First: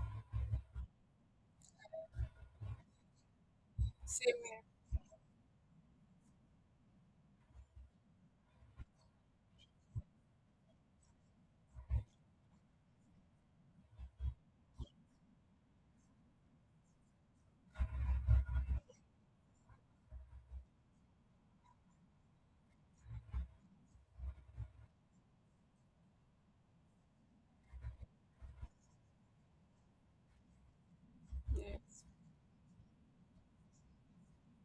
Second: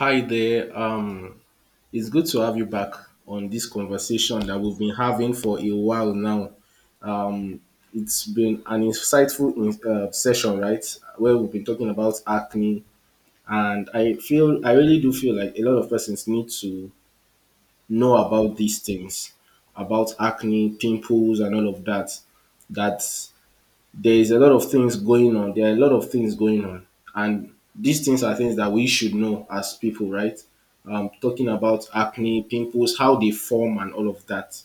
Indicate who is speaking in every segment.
Speaker 1: Hi there. It's good to have you back on this
Speaker 2: Same
Speaker 1: conversation that we've been having for a while now. Um, it's been an insightful session, right? Where we've been talking about acne, and I really do feel like a lot of persons need to know about these things, about acne, pimples, and all of that. That there is a lot of things going on. There are a lot of things going on, and these things are things that we should know as people, right? Talking
Speaker 2: here.
Speaker 1: about
Speaker 2: Yes.
Speaker 1: acne, pimples, how they form, and all of that.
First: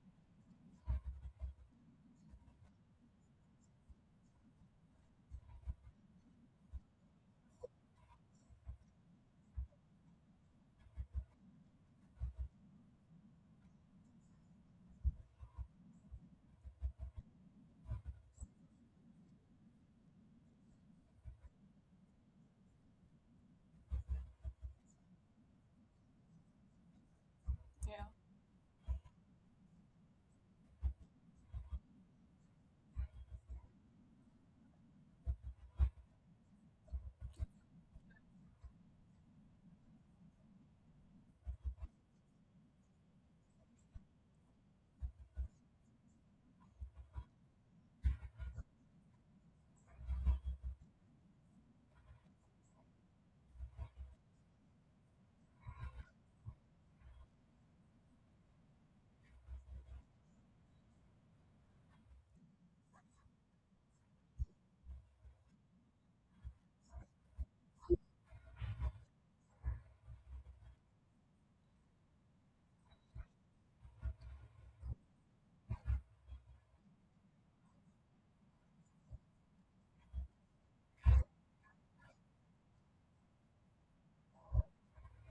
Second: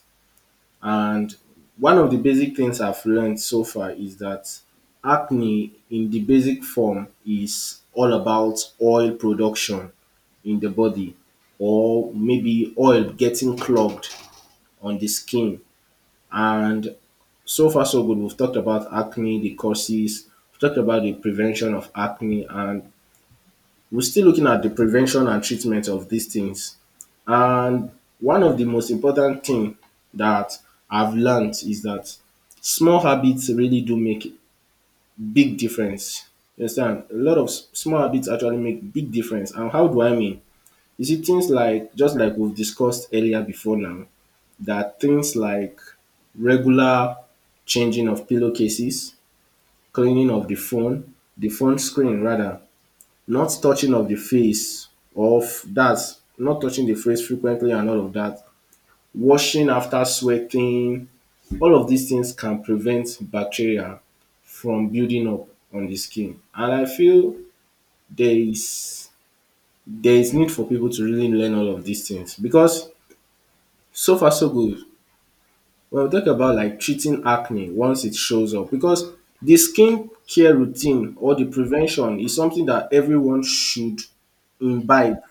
Speaker 1: And one of the basic things I've learned so far is that acne, in the basic form, is all about oil production in the body, or maybe oil getting clogged on the skin, and so far, so good. We've talked about acne, the causes, we've talked about the prevention of acne, and we're still looking at the prevention and treatment of these things. And
Speaker 2: Yeah.
Speaker 1: one of the most important thing that I've learned is that small habits really do make big difference. You understand? A lot of small habits actually make big difference. And how do I mean? You see, things like just like we've discussed earlier before now, that things like regular changing of pillowcases, cleaning of the phone screen rather, not touching of the face of that, not touching the face frequently and all of that, washing after sweating, all of these things can prevent bacteria from building up on the skin. And I feel there is there is need for people to really learn all of these things because so far so good. Well, we talk about like treating acne once it shows up because the skin care routine or the prevention is something that everyone should imbibe.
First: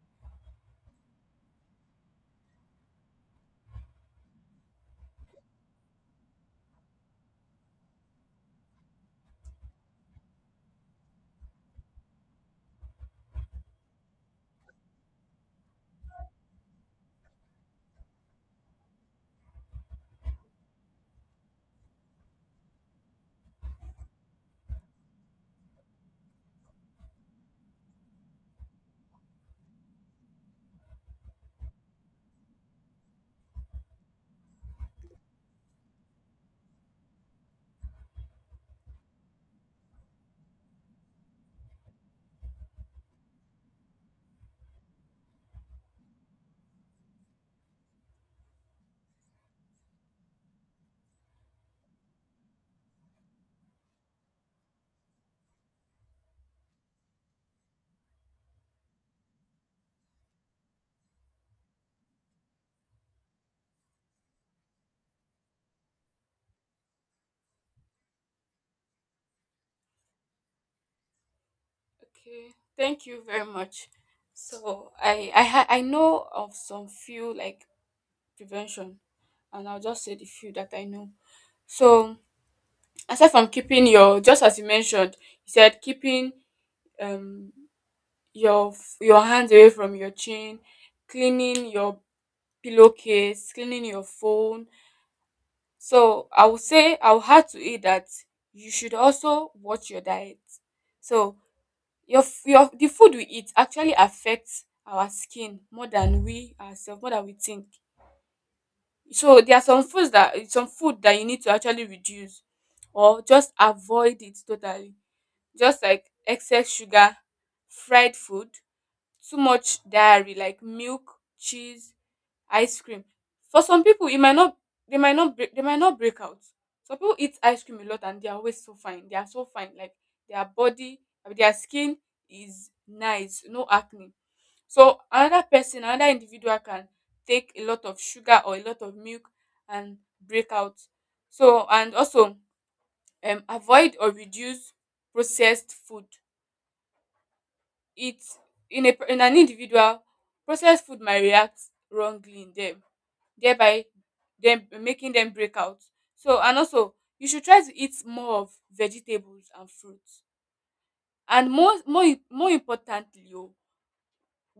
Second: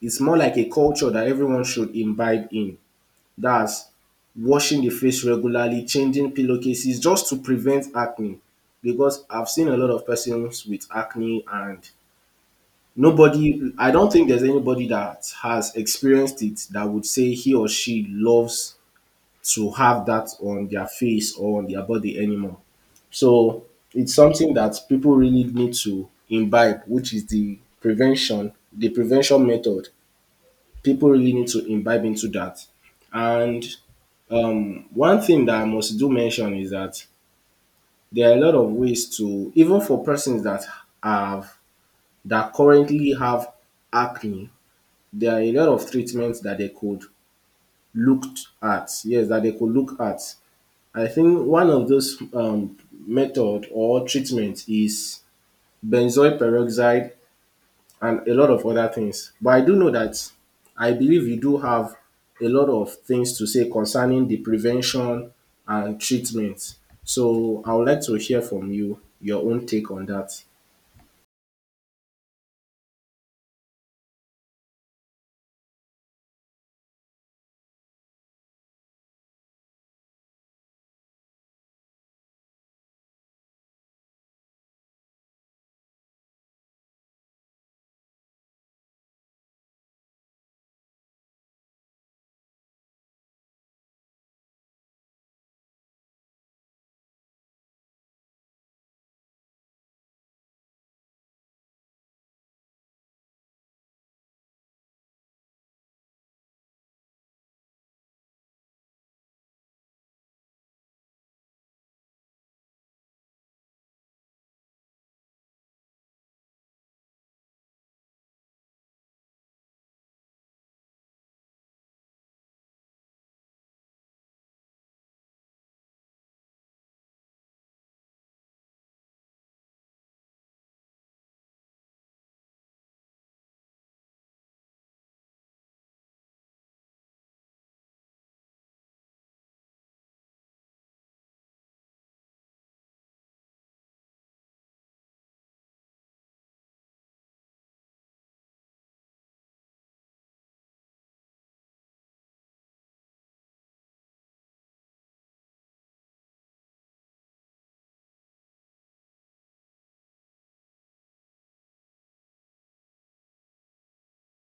Speaker 1: It's more like a culture that everyone should imbibe in. That's washing the face regularly, changing pillowcases just to prevent acne. Because I've seen a lot of persons with acne, and nobody I don't think there's anybody that has experienced it that would say he or she loves to have that on their face or on their body anymore. So it's something that people really need to imbibe, which is the prevention method. People really need to imbibe into that. And one thing that I must do mention is that there are a lot of ways to, even for persons that have that currently have acne, there are a lot of treatments that they could look at. Yes, that they could look at. I think one of those method or treatment is benzoyl peroxide and a lot of other things. But I do know that I believe you do have a lot of things to say concerning the prevention and treatment. So I would like to hear from you your own take on that.
Speaker 2: Okay. Thank you very much. So I know of some few like prevention, and I'll just say the few that I know. So aside from keeping your just as you mentioned, you said keeping um your hands away from your chin, cleaning your pillowcase, cleaning your phone. So I would say I would have to eat that you should also watch your diet. So your f- your the food we eat actually affects our skin more than we ourselves, more than we think, so there are some food that you need to actually reduce, or just avoid it totally, just like excess sugar, fried food, too much dairy like milk, cheese, ice cream. For some people, it might not they might not break out. Some people eat ice cream a lot and they are always so fine. They are so fine. Like their body, I mean, their skin is nice, no acne. So another person, another individual can take a lot of sugar or a lot of milk and break out. So and also, avoid or reduce processed food. It, in an individual, processed food might react wrongly in them, thereby them making them break out. So and also, you should try to eat more of vegetables and fruits. And more importantly, oh,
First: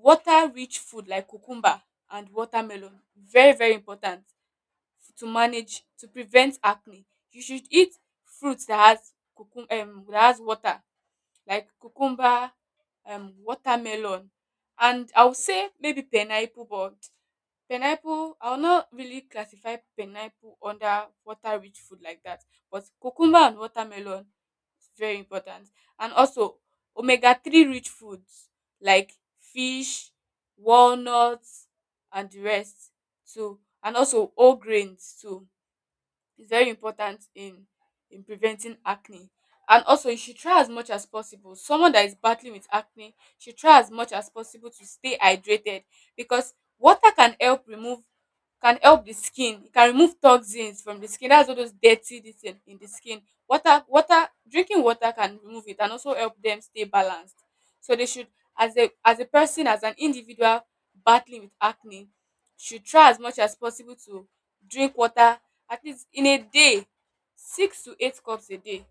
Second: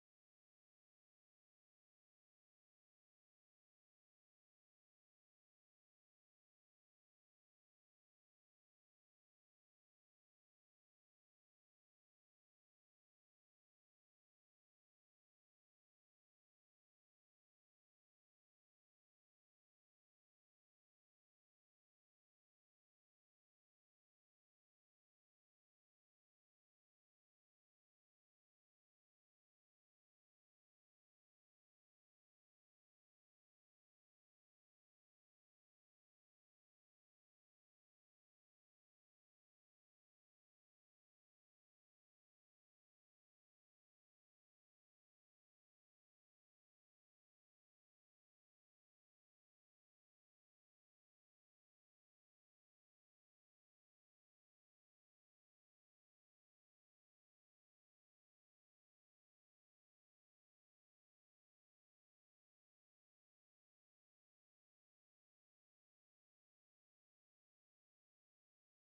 Speaker 2: water rich food like cucumber and watermelon, very very important to manage, to prevent acne. You should eat fruits that has cucum that has water, like cucumber, watermelon, and I would say maybe pineapple, but pineapple, I will not really classify pineapple under water rich food like that, but cucumber and watermelon is very important. And also omega three rich foods like fish, walnuts, and the rest too, and also whole grains too, is very important in preventing acne. And also, you should try as much as possible, someone that is battling with acne should try as much as possible to stay hydrated, because water can help remove, can help the skin, e can remove toxins from the skin, that's all those dirty this thing in the skin. Water water Drinking water can remove it and also help them stay balanced. So they should, as a person, as an individual battling with acne, should try as much as possible to drink water, at least in a day, six to eight cups a day,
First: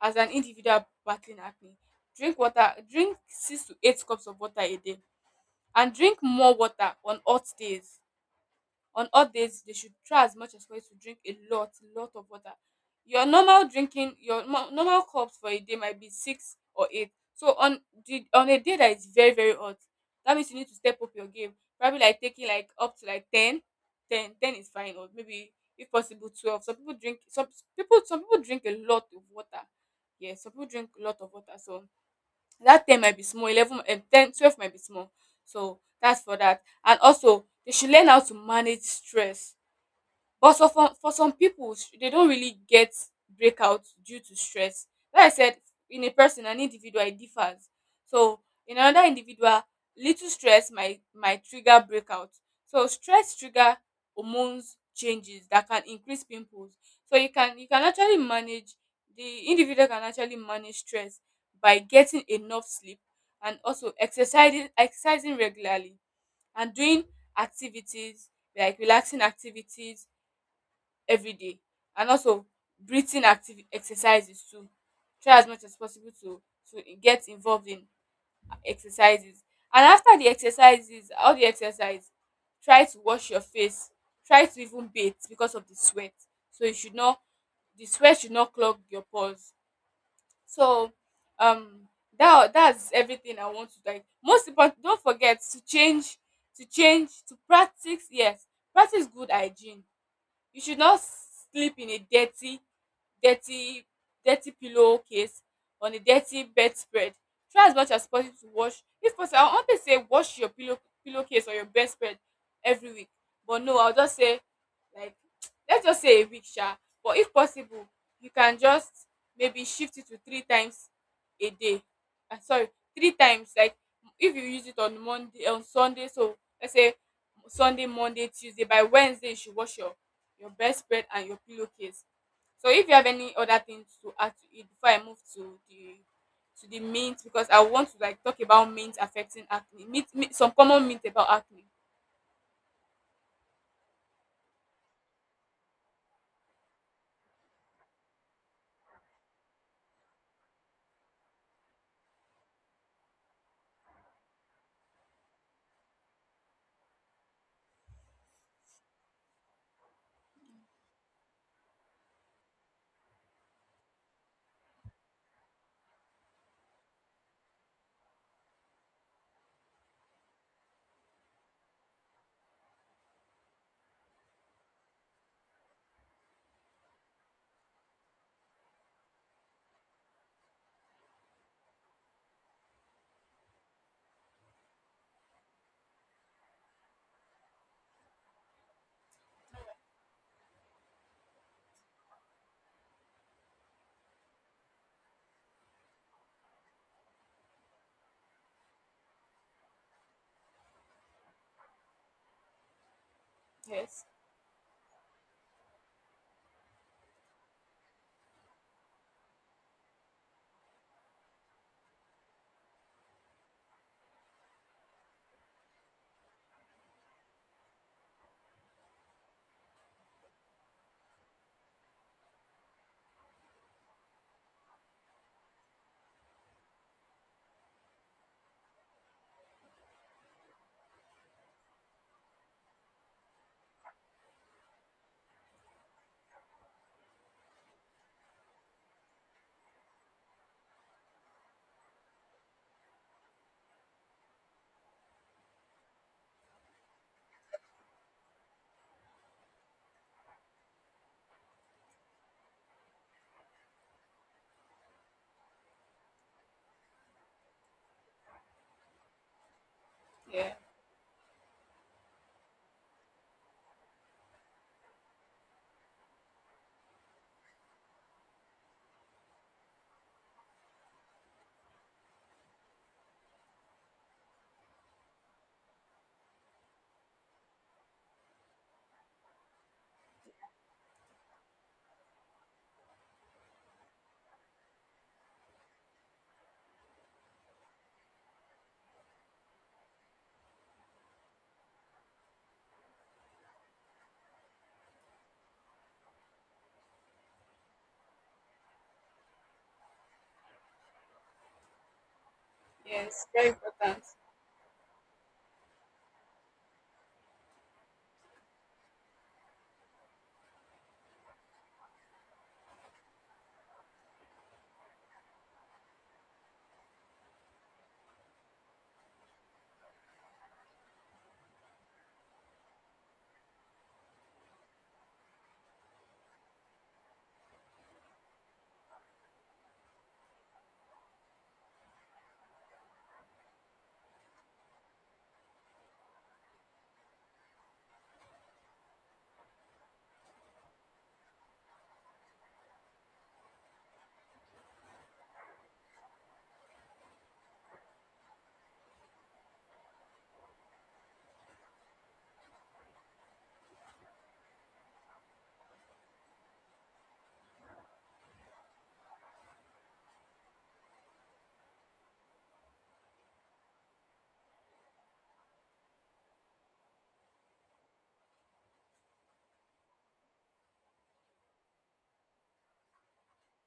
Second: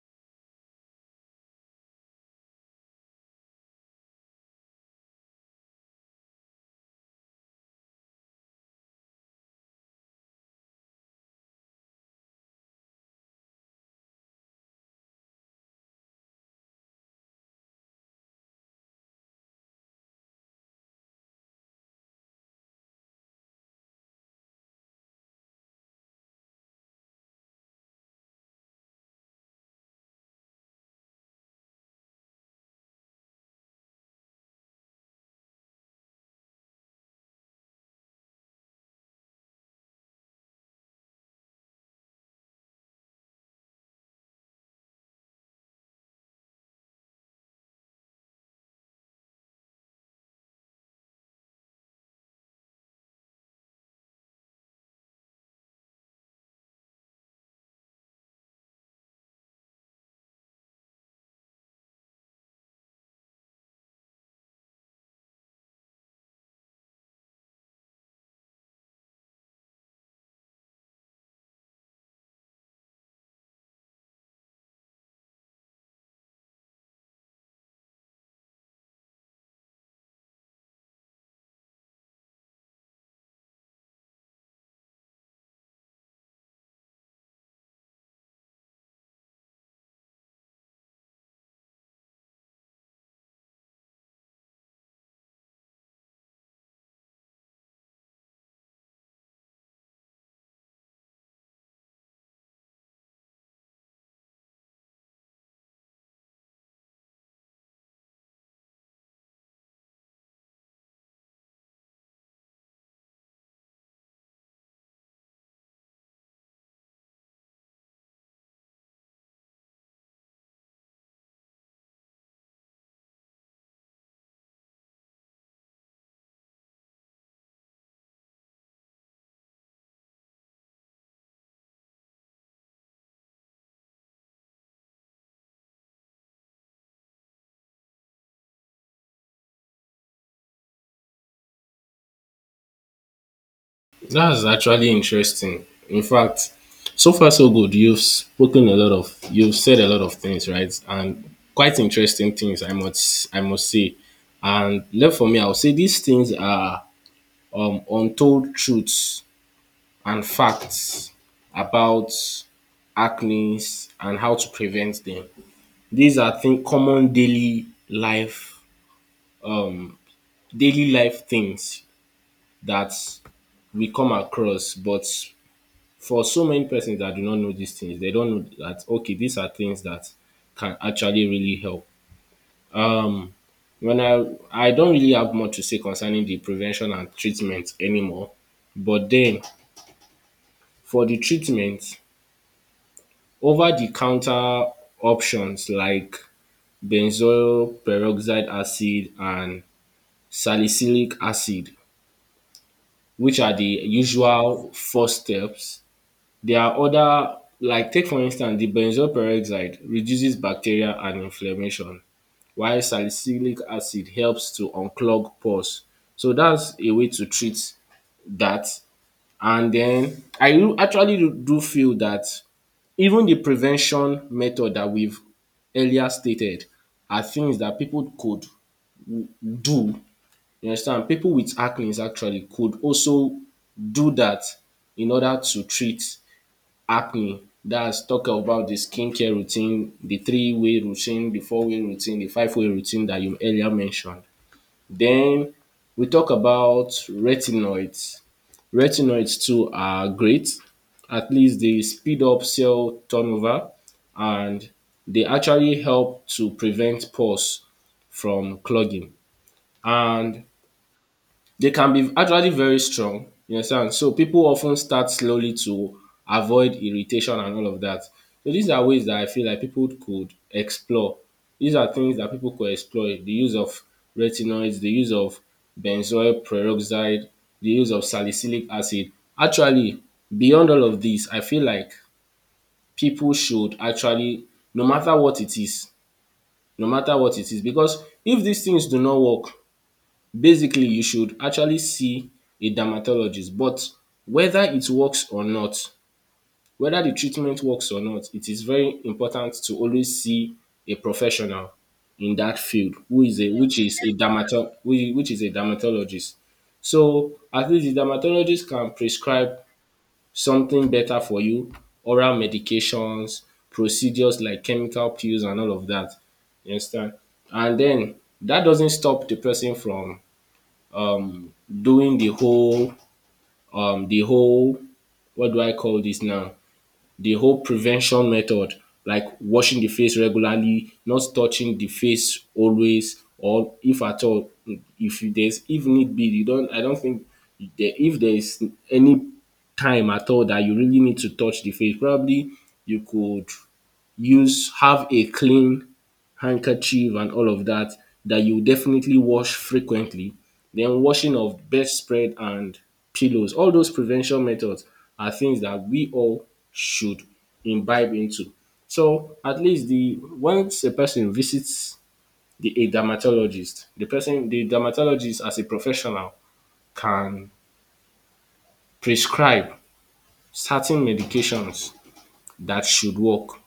Speaker 2: as an individual battling acne. Drink water, drink six to eight cups of water a day, and drink more water on hot days. On off days, they should try as much as possible to drink a lot, lot of water. Your normal drinking, your normal cups for a day might be six or eight. So on the on a day that is very very hot, that means you need to step up your game. Probably like taking like up to like 10, 10, ten is fine, or maybe if possible 12. Some people drink a lot of water. Yes, some people drink a lot of water. So that ten might be small, 11, 10, 12 might be small, so that's for that. And also, they should learn how to manage stress, but so for some people, they don't really get breakouts due to stress. Like I said, in a person, an individual, it differs. So in another individual, little stress might trigger breakout. So stress trigger hormones changes that can increase pimples. So you can actually manage, the individual can actually manage stress by getting enough sleep, and also exercising regularly, and doing activities, like relaxing activities every day, and also breathing active exercises too. Try as much as possible to get involved in exercises, and after the exercises, all the exercise, try to wash your face, try to even bathe because of the sweat, so you should not, the sweat should not clog your pores. So, um that's everything I want to, like, most important. Don't forget to change, to practice, yes, practice good hygiene. You should not sleep in a dirty dirty dirty pillowcase on a dirty bedspread. Try as much as possible to wash, if possible. I wan tey say wash your pillowcase or your bedspread every week. But no, I will just say like, let's just say a week sha, but if possible you can just maybe shift it to three times a day. Ah, sorry, three times, like, if you use it on Monday, on Sunday. So let's say Sunday, Monday, Tuesday, by Wednesday you should wash your bedspread and your pillowcase. So if you have any other things to add to it before I move to the mint, because I want to, like, talk about mint affecting acne. Mint, mint, some common mint about acne.
Speaker 1: That's actually interesting. In fact, so far so good. You've spoken a lot of, you've said a lot of things, right? And quite interesting things, I must say. And left for me, I'll say these things are untold truths and facts about acne and how to prevent them. These are thing common daily life things that we come across, but for so many persons that do not know these things, they don't know that okay, these are things that can actually really help. When I don't really have much to say concerning the prevention and treatment anymore, but then for the treatment, over the counter options like benzoyl peroxide acid and salicylic acid, which are the
Speaker 2: Yes.
Speaker 1: usual first steps, there are other like take for instance the benzoyl peroxide reduces bacteria and inflammation while salicylic acid helps to unclog pores. So that's a way to treat that. And then I do actually do feel that even the prevention method that we've earlier stated are things that people could do. You understand? People with acne actually could also do that in order to treat acne. That's talk about the skincare routine, the three-way routine, the four-way routine, the five-way routine that you earlier mentioned. Then we talk about retinoids. Retinoids too are great, at least they speed up cell turnover and they actually help to prevent pores from clogging. And
Speaker 2: Yeah.
Speaker 1: they can be actually very strong, you understand. So people often start slowly to avoid irritation and all of that. So these are ways that I feel like people could explore. These are things that people could explore. The use of retinoids, the use of benzoyl peroxide, the use of salicylic acid. Actually, beyond all of this, I feel like people should actually, no matter what it is, no matter what it is, because if these things do not work, basically, you should actually see a dermatologist. But whether it works or not, whether the treatment works or not, it is very important to always see a professional in that field who
Speaker 2: Yes.
Speaker 1: is
Speaker 2: Very
Speaker 1: a which is
Speaker 2: important.
Speaker 1: a dermato whi which is a dermatologist. So at least the dermatologist can prescribe something better for you, oral medications, procedures like chemical pills and all of that, you understand. And then that doesn't stop the person from um doing the whole the whole, what do I call this now? The whole prevention method, like washing the face regularly, not touching the face always, or if at all, if you- there's if need be, you don't. I don't think if there is any time at all that you really need to touch the face, probably you could use have a clean handkerchief and all of that that you definitely wash frequently. Then washing of bedspread and pillows. All those prevention methods are things that we all should imbibe into. So at least the once a person visits the a dermatologist, the dermatologist as a professional can prescribe certain medications that should work.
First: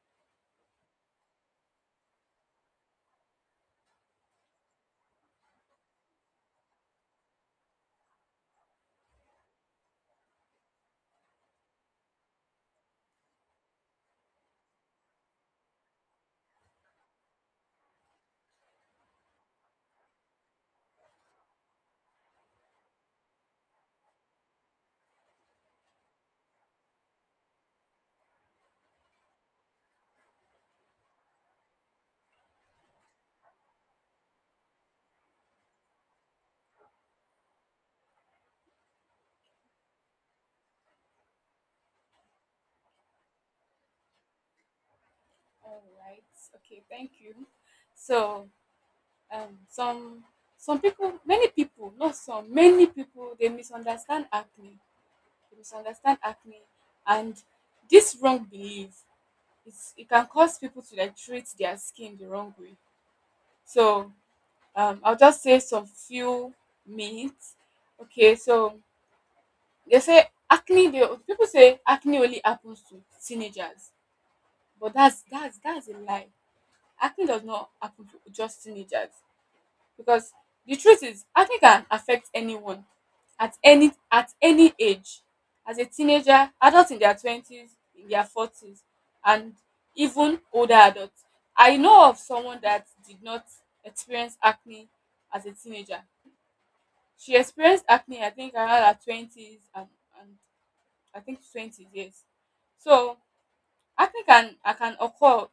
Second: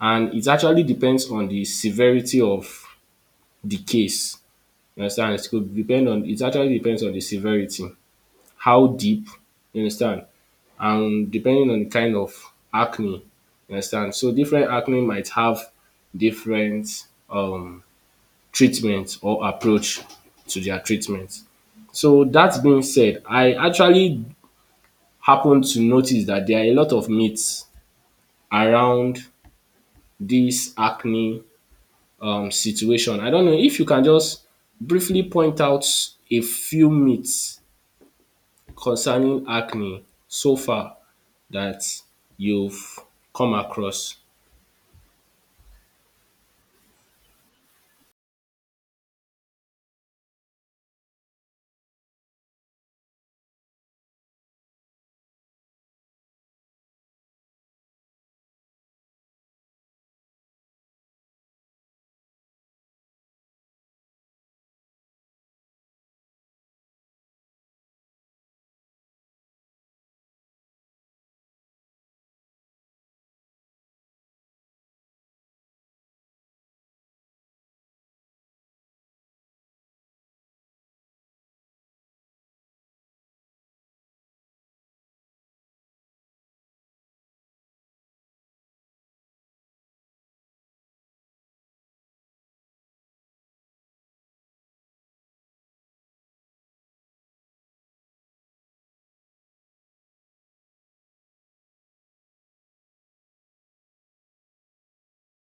Speaker 1: And it actually depends on the severity of the case. You understand? It actually depends on the severity, how deep, you understand, and depending on the kind of acne, you understand. So different acne might have different treatment or approach to their treatment. So that being said, I actually happened to notice that there are a lot of myths around this acne situation. I don't know if you can just briefly point out a few myths concerning acne so far that you've come across?
Speaker 2: All right. Okay. Thank you. So, um some some people, many people, not some, many people, they misunderstand acne, they misunderstand acne and this wrong belief, it can cause people to, like, treat their skin the wrong way. So, I'll just say some few minutes. Okay, so they say acne. They, people say acne only happens to teenagers, but that's a lie. Acne does not happen to just teenagers, because the truth is acne can affect anyone at any age, as a teenager, adults in their twenties, in their forties, and even older adults. I know of someone that did not experience acne as a teenager. She experienced acne, I think around her twenties, and I think twenties, yes. So acne can occur,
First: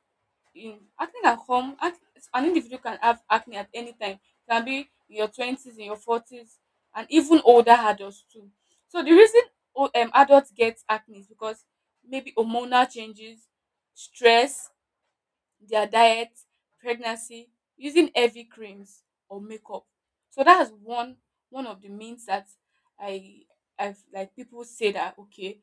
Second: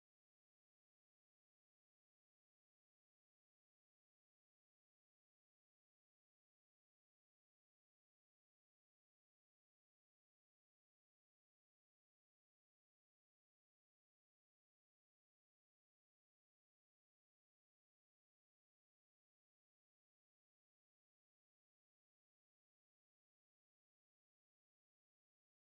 Speaker 2: in acne at home ac- an individual can have acne at any time. It can be in your 20s, in your 40s, and even older adults too. So the reason adults get acne is because maybe hormonal changes, stress, their diet, pregnancy, using heavy creams or makeup. So that's one of the means that i i've, like, people say that, okay,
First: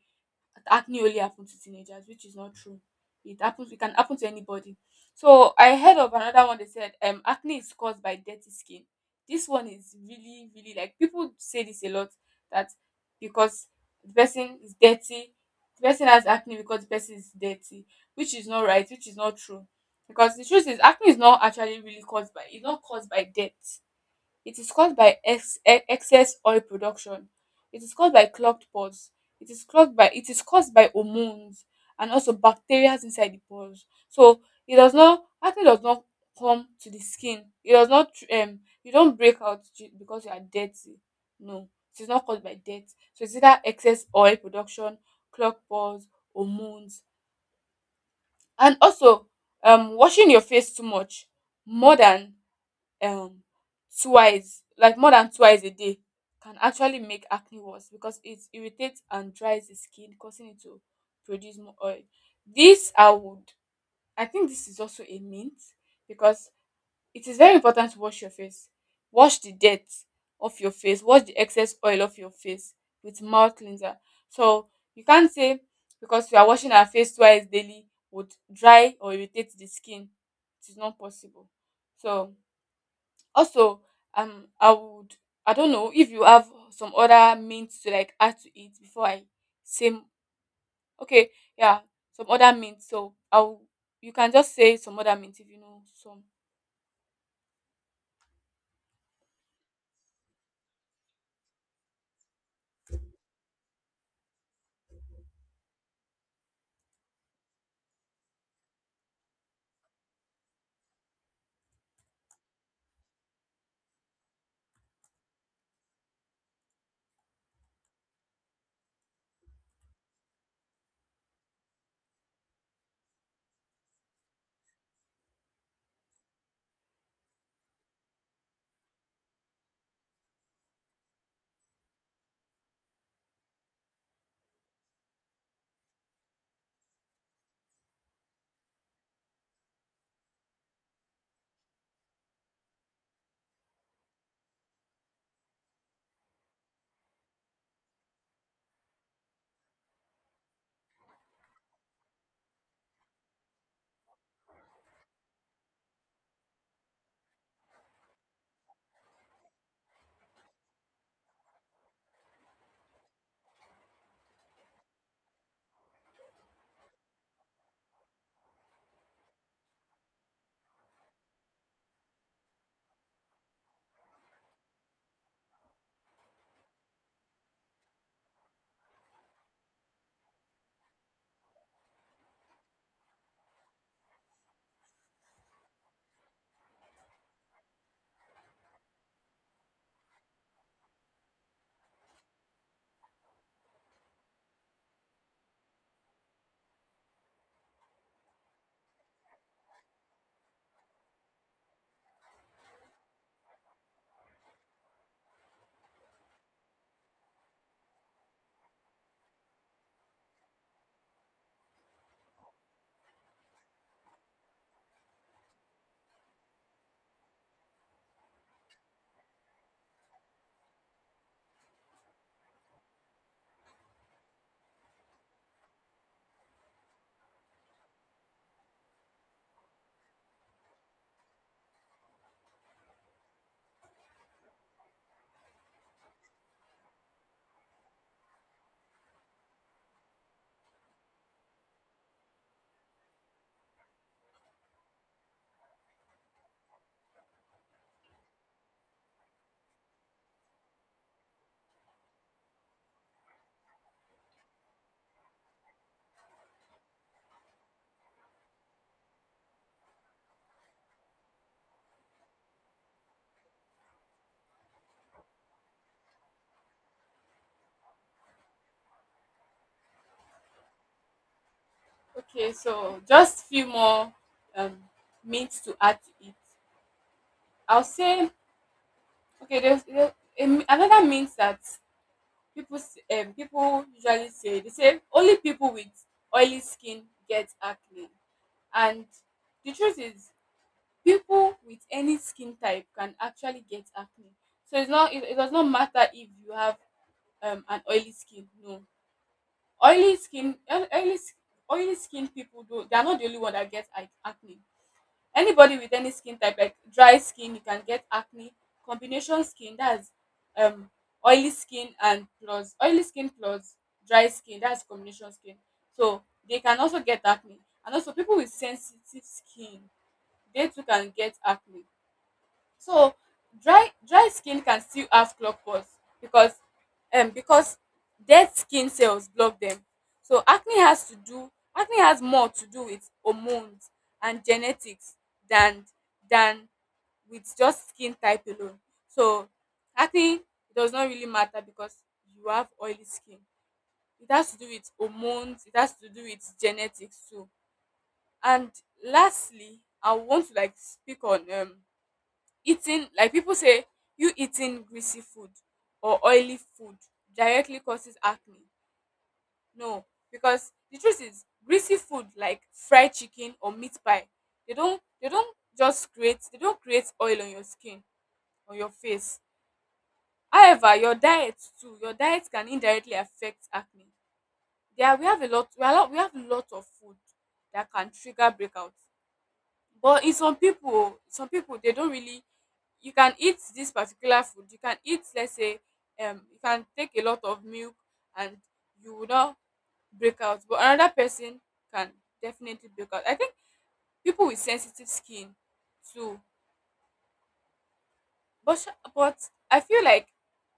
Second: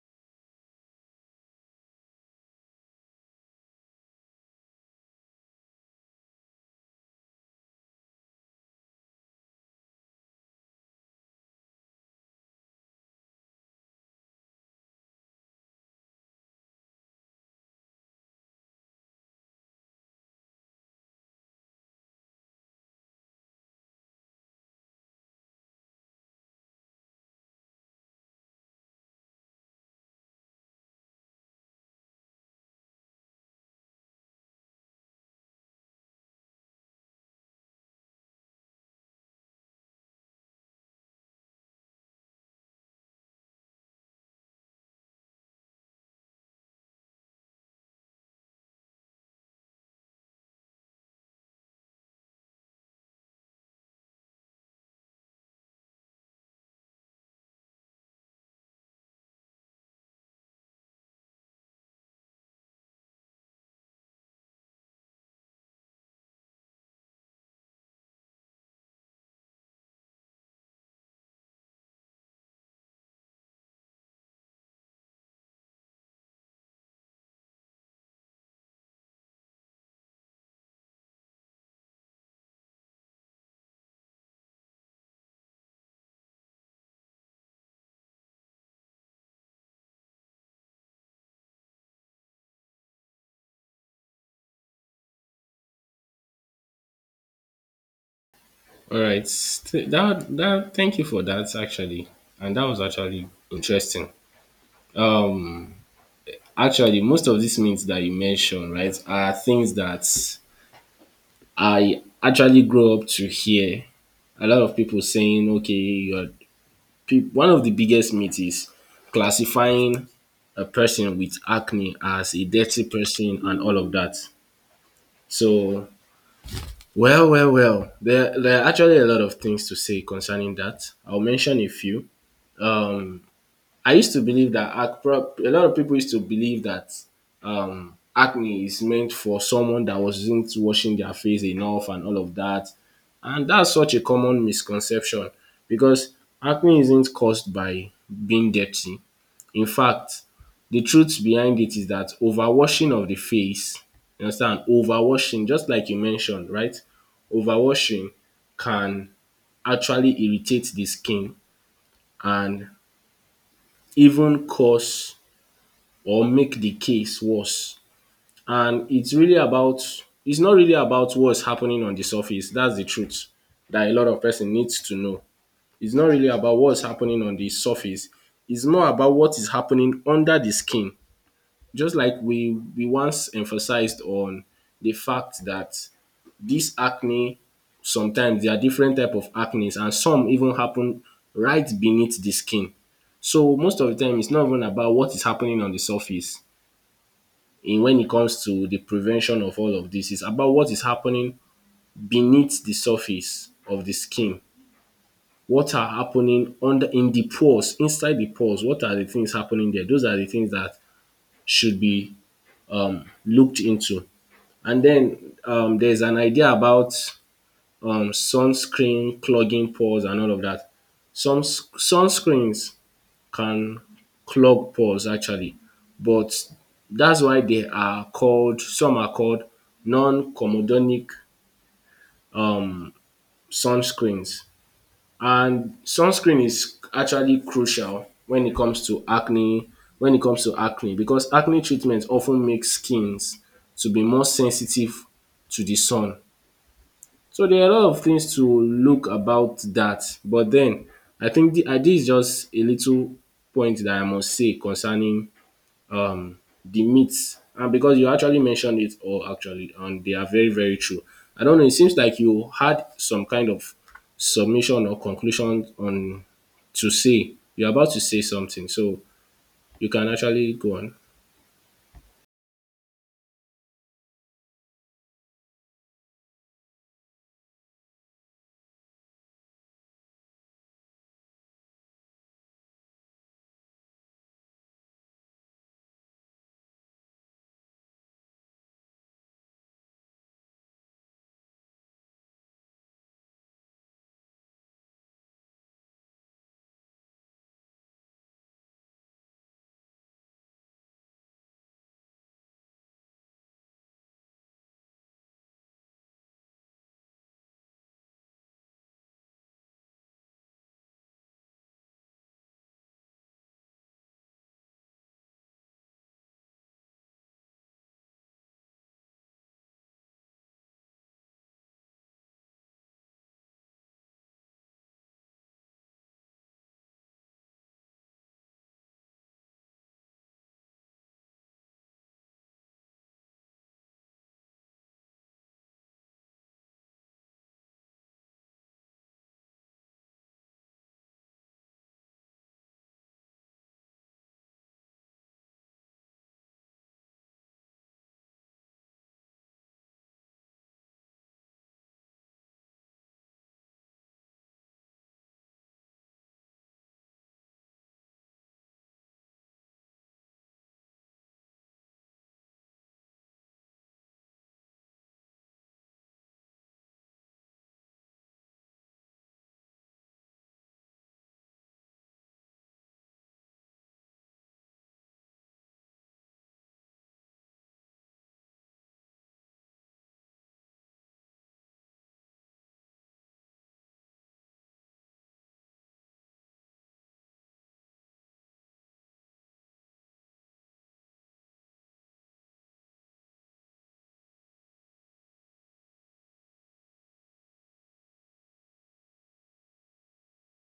Speaker 2: acne only happen to teenagers, which is not true. It happens. It can happen to anybody. So I heard of another one. They said, acne is caused by dirty skin. This one is really, really, like, people say this a lot, that because the person is dirty, the person has acne, because the person is dirty, which is not right, which is not true. Because the truth is acne is not actually really caused by, it's not caused by dirt. It is caused by excess oil production. It is caused by clogged pores. It is clogged by, it is caused by hormones, and also bacteria inside the pores. So it does not acne does not come to the skin. It does not, you don't break out because you are dirty. No, it is not caused by dirt. So it's either excess oil production, clogged pores, hormones, and also washing your face too much, more than um twice, like, more than twice a day, can actually make acne worse because it irritates and dries the skin, causing it to produce more oil. This i would i think this is also a myth, because it is very important to wash your face, wash the dirt off your face, wash the excess oil off your face with mouth cleanser. So you can't say because we are washing our face twice daily would dry or irritate the skin, it is not possible. So also, um, I would, I don't know if you have some other meat to, like, add to it before I say, okay, yeah, some other meat. You can just say some other meat if you know some.
Speaker 1: All right. That thank you for that actually. And that was actually interesting. Um Actually most of these myths that you mentioned, right, are things that I actually grew up to hear. A lot of people saying, okay, one of the biggest myths is classifying a person with acne as a dirty person and all of that. So well, well, well. There are actually a lot of things to say concerning that. I'll mention a few. Um, I used to believe that a lot of people used to believe that acne is meant for someone that wasn't washing their face enough and all of that, and that's such a common misconception because acne isn't caused by being dirty. In fact, the truth behind it is that overwashing of the face, you understand, overwashing just like you mentioned, right? Overwashing can actually irritate the skin and even cause or make the case worse. And it's not really about what's happening on the surface. That's the truth that a lot of person needs to know. It's not really about what's happening on the surface. It's more about what is happening under the skin, just like we once emphasized on the fact that this acne, sometimes there are different type of acne and some even happen right beneath the skin. So most of the time it's not even about what is happening on the surface, in when it comes to the prevention of all of this, it's about what is happening beneath the surface of the skin. What are happening under, in the pores, inside the pores, what are the things happening there? Those are the things that should be looked into. And then there's an idea about sunscreen clogging pores and all of that. Some sunscreens can clog pores actually, but that's why they are called, some are called non comedonic um, sunscreens. And sunscreen is actually crucial when it comes to acne, when it comes to acne, because acne treatment often makes skins to be more sensitive to the sun. So there are a lot of things to look about that, but then I think this is just a little point that I must say concerning um de myth, and because you actually mentioned it all actually and they are very very true. I don't know, it seems like you had some kind of submission or conclusion on to say, you are about to say something, so you can actually go on.
Speaker 2: Okay, so just few more um meats to add to it. I'll say, okay. Another meat that people usually say, they say only people with oily skin get acne, and the truth is people with any skin type can actually get acne, so it's not it, it does not matter if you have, an oily skin, no, oily skin oil- oily, s- oily skin people do, they are not the only one that gets acne. Anybody with any skin type, like dry skin, you can get acne, combination skin, that's, um oily skin, and plus oily skin plus dry skin, that's combination skin. So they can also get acne, and also people with sensitive skin, they too can get acne. So dry skin can still have clog pores, because because dead skin cells block them. So acne has to do, acne has more to do with hormones and genetics than than with just skin type alone. So acne does not really matter because you have oily skin. It has to do with hormones, it has to do with genetics too. And lastly, I want to, like, speak on, eating. Like people say, you eating greasy food or oily food directly causes acne. No, because the truth is, greasy food like fried chicken or meat pie, they don't just create, they don't create oil on your skin, on your face. However, your diet too, your diet can indirectly affect acne. There we have a lot, we have a lot of food that can trigger breakouts. But in some people, some people, they don't really. You can eat this particular food. You can eat, let's say, you can take a lot of milk and you will not break out. But another person can definitely break out. I think people with sensitive skin too. But but I feel like,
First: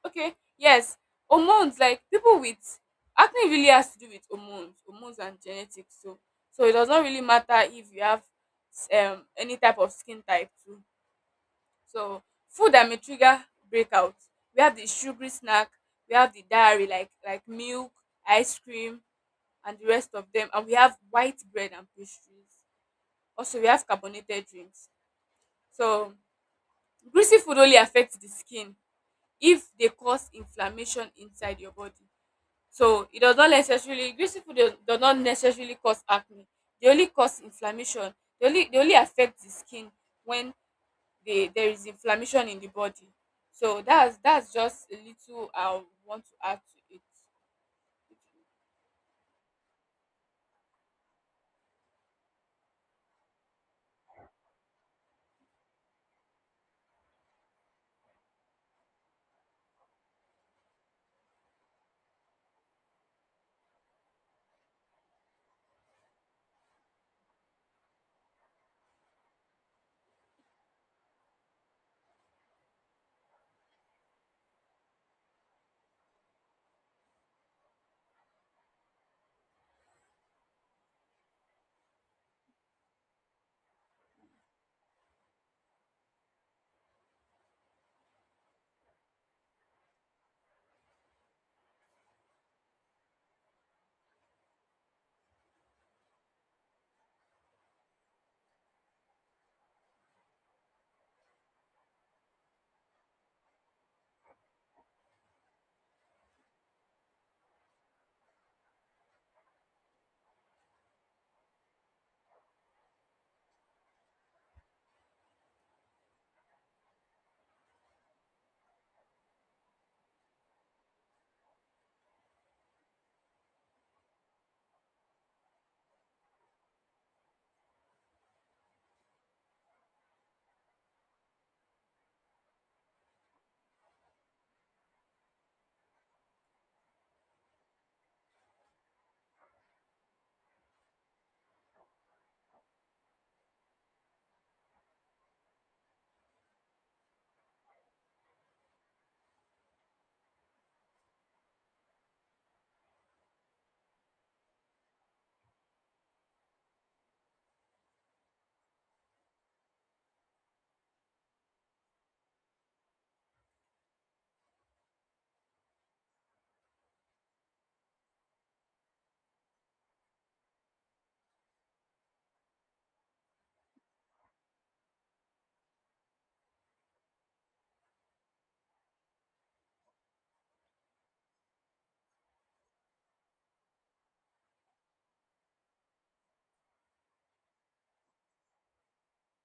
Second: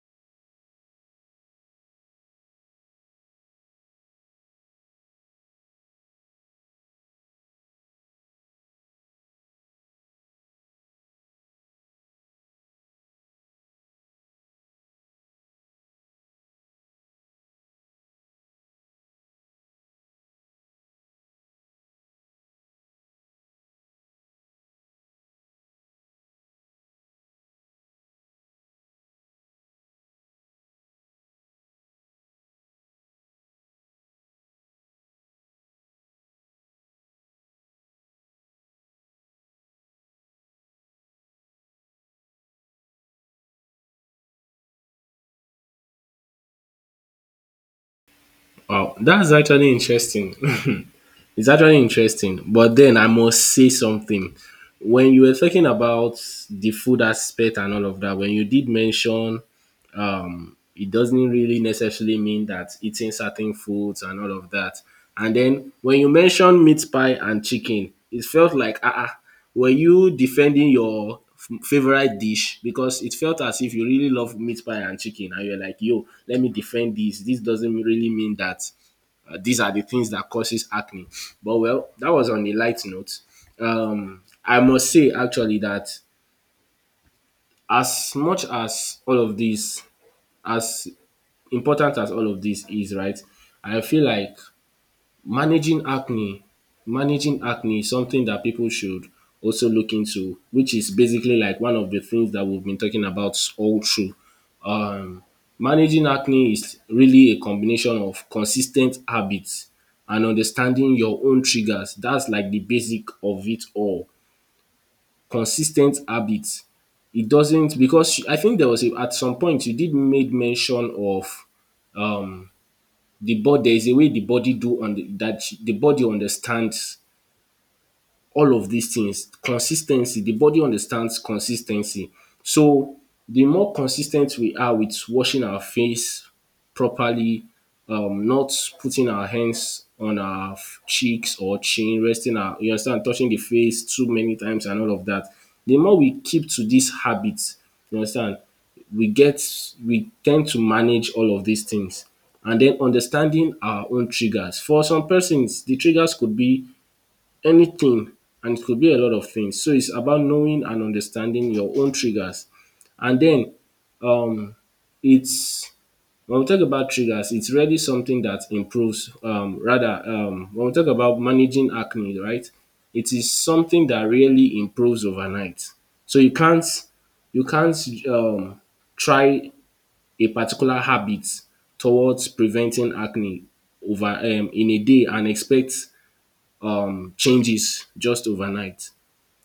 Speaker 2: okay, yes, hormones, like people with acne really has to do with hormones, hormones and genetics. So it does not really matter if you have, any type of skin type too. So food that may trigger breakout. We have the sugary snack, we have the dairy like milk, ice cream, and the rest of them. And we have white bread and pastries. Also, we have carbonated drinks. So greasy food only affects the skin if they cause inflammation inside your body. So it does not necessarily, greasy food does not necessarily cause acne. They only cause inflammation. They only affect the skin when they, there is inflammation in the body, so that's just a little I want to add to it.
Speaker 1: Wow, that's actually interesting. It's actually interesting. But then I must say something. When you were talking about the food aspect and all of that, when you did mention it doesn't really necessarily mean that eating certain foods and all of that. And then when you mentioned meat pie and chicken, it felt like were you defending your favorite dish? Because it felt as if you really love meat pie and chicken and you're like, yo, let me defend this, this doesn't really mean that these are the things that causes acne. But well, that was on a light note. I must say actually that as much as all of this, as important as all of this is, right? I feel like managing acne, managing acne is something that people should also look into, which is basically like one of the things that we've been talking about all through. Um, Managing acne is really a combination of consistent habits and understanding your own triggers. That's like the basic of it all. Consistent habits. It doesn't, because I think there was a, at some point you did made mention of um the body, there is a way the body do on the, that the body understands all of these things. Consistency. The body understands consistency. So the more consistent we are with washing our face properly, not putting our hands on our cheeks or chin, resting our, you understand, touching the face too many times and all of that. The more we keep to these habits, you understand, we get, we tend to manage all of these things. And then understanding our own triggers. For some persons, the triggers could be anything, and it could be a lot of things. So it's about knowing and understanding your own triggers. And then um it's, when we talk about triggers, it's really something that improves rather when we talk about managing acne, right? It is something that really improves overnight. So you can't um try a particular habit towards preventing acne over in a day and expect changes just overnight.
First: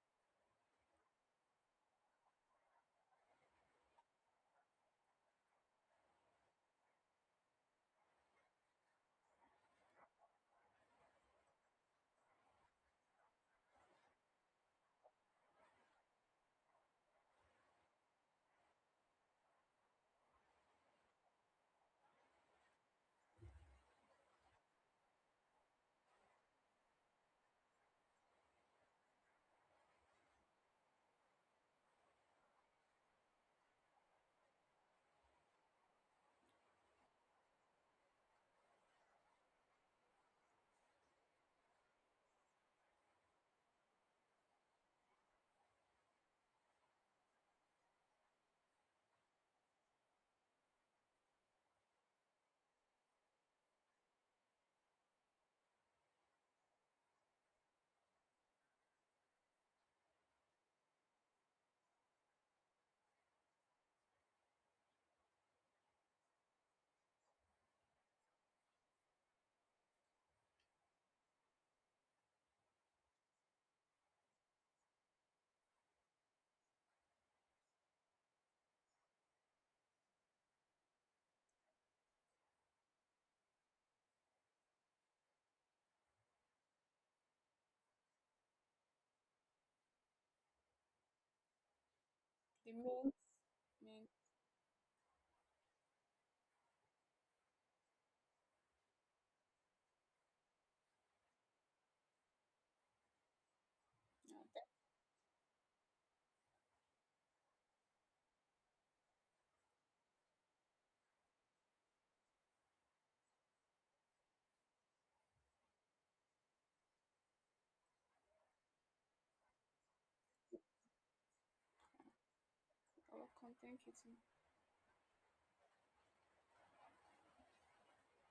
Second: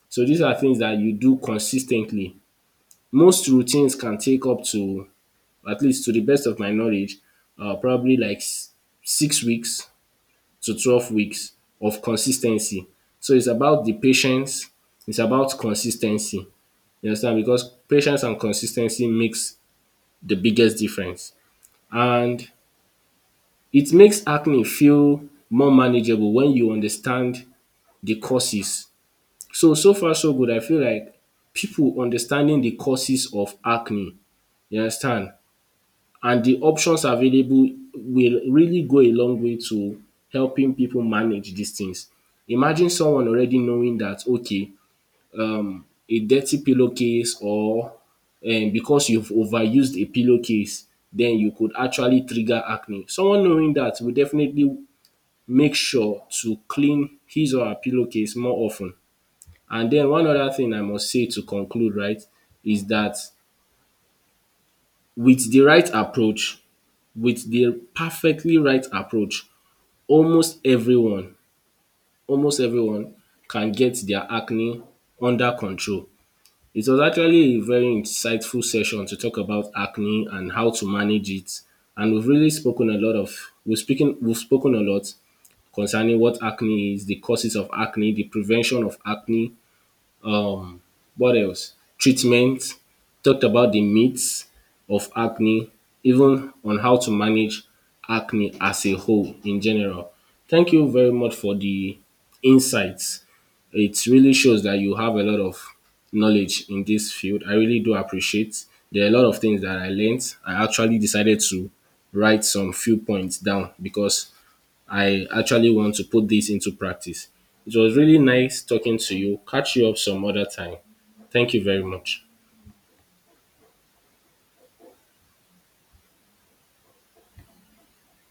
Speaker 1: So these are things that you do consistently. Most routines can take up to, at least to the best of my knowledge, probably like 6 weeks to 12 weeks of consistency. So it's about the patience, it's about consistency. You understand? Because patience and consistency makes the biggest difference. And it makes acne feel more manageable when you understand the causes. So, so far so good. I feel like people understanding the causes of acne, you understand, and the options available will really go a long way to helping people manage these things. Imagine someone already knowing that, okay, a dirty pillowcase, or because you've overused a pillowcase, then you could actually trigger acne. Someone knowing that will definitely make sure to clean his or her pillowcase more often. And then one other thing I must say to conclude, right, is that with the right approach, with the perfectly right approach, almost everyone, almost everyone can get their acne under control. It was actually a very insightful session to talk about acne and how to manage it, and we've really spoken a lot of, we've speaking, we've spoken a lot concerning what acne is, the causes of acne, the prevention of acne. Um, what else?
Speaker 2: The
Speaker 1: Treatment,
Speaker 2: main
Speaker 1: talked about the
Speaker 2: main
Speaker 1: myths of acne, even on how to manage acne as a whole in general. Thank you very much for the insights. It really shows that you have a lot of knowledge in this field. I really do appreciate. There are a lot of things that I learned. I actually decided to write some few points down because I actually want to put this into practice. It was really nice talking to you. Catch you up some other time. Thank you very much.
Speaker 2: our content is.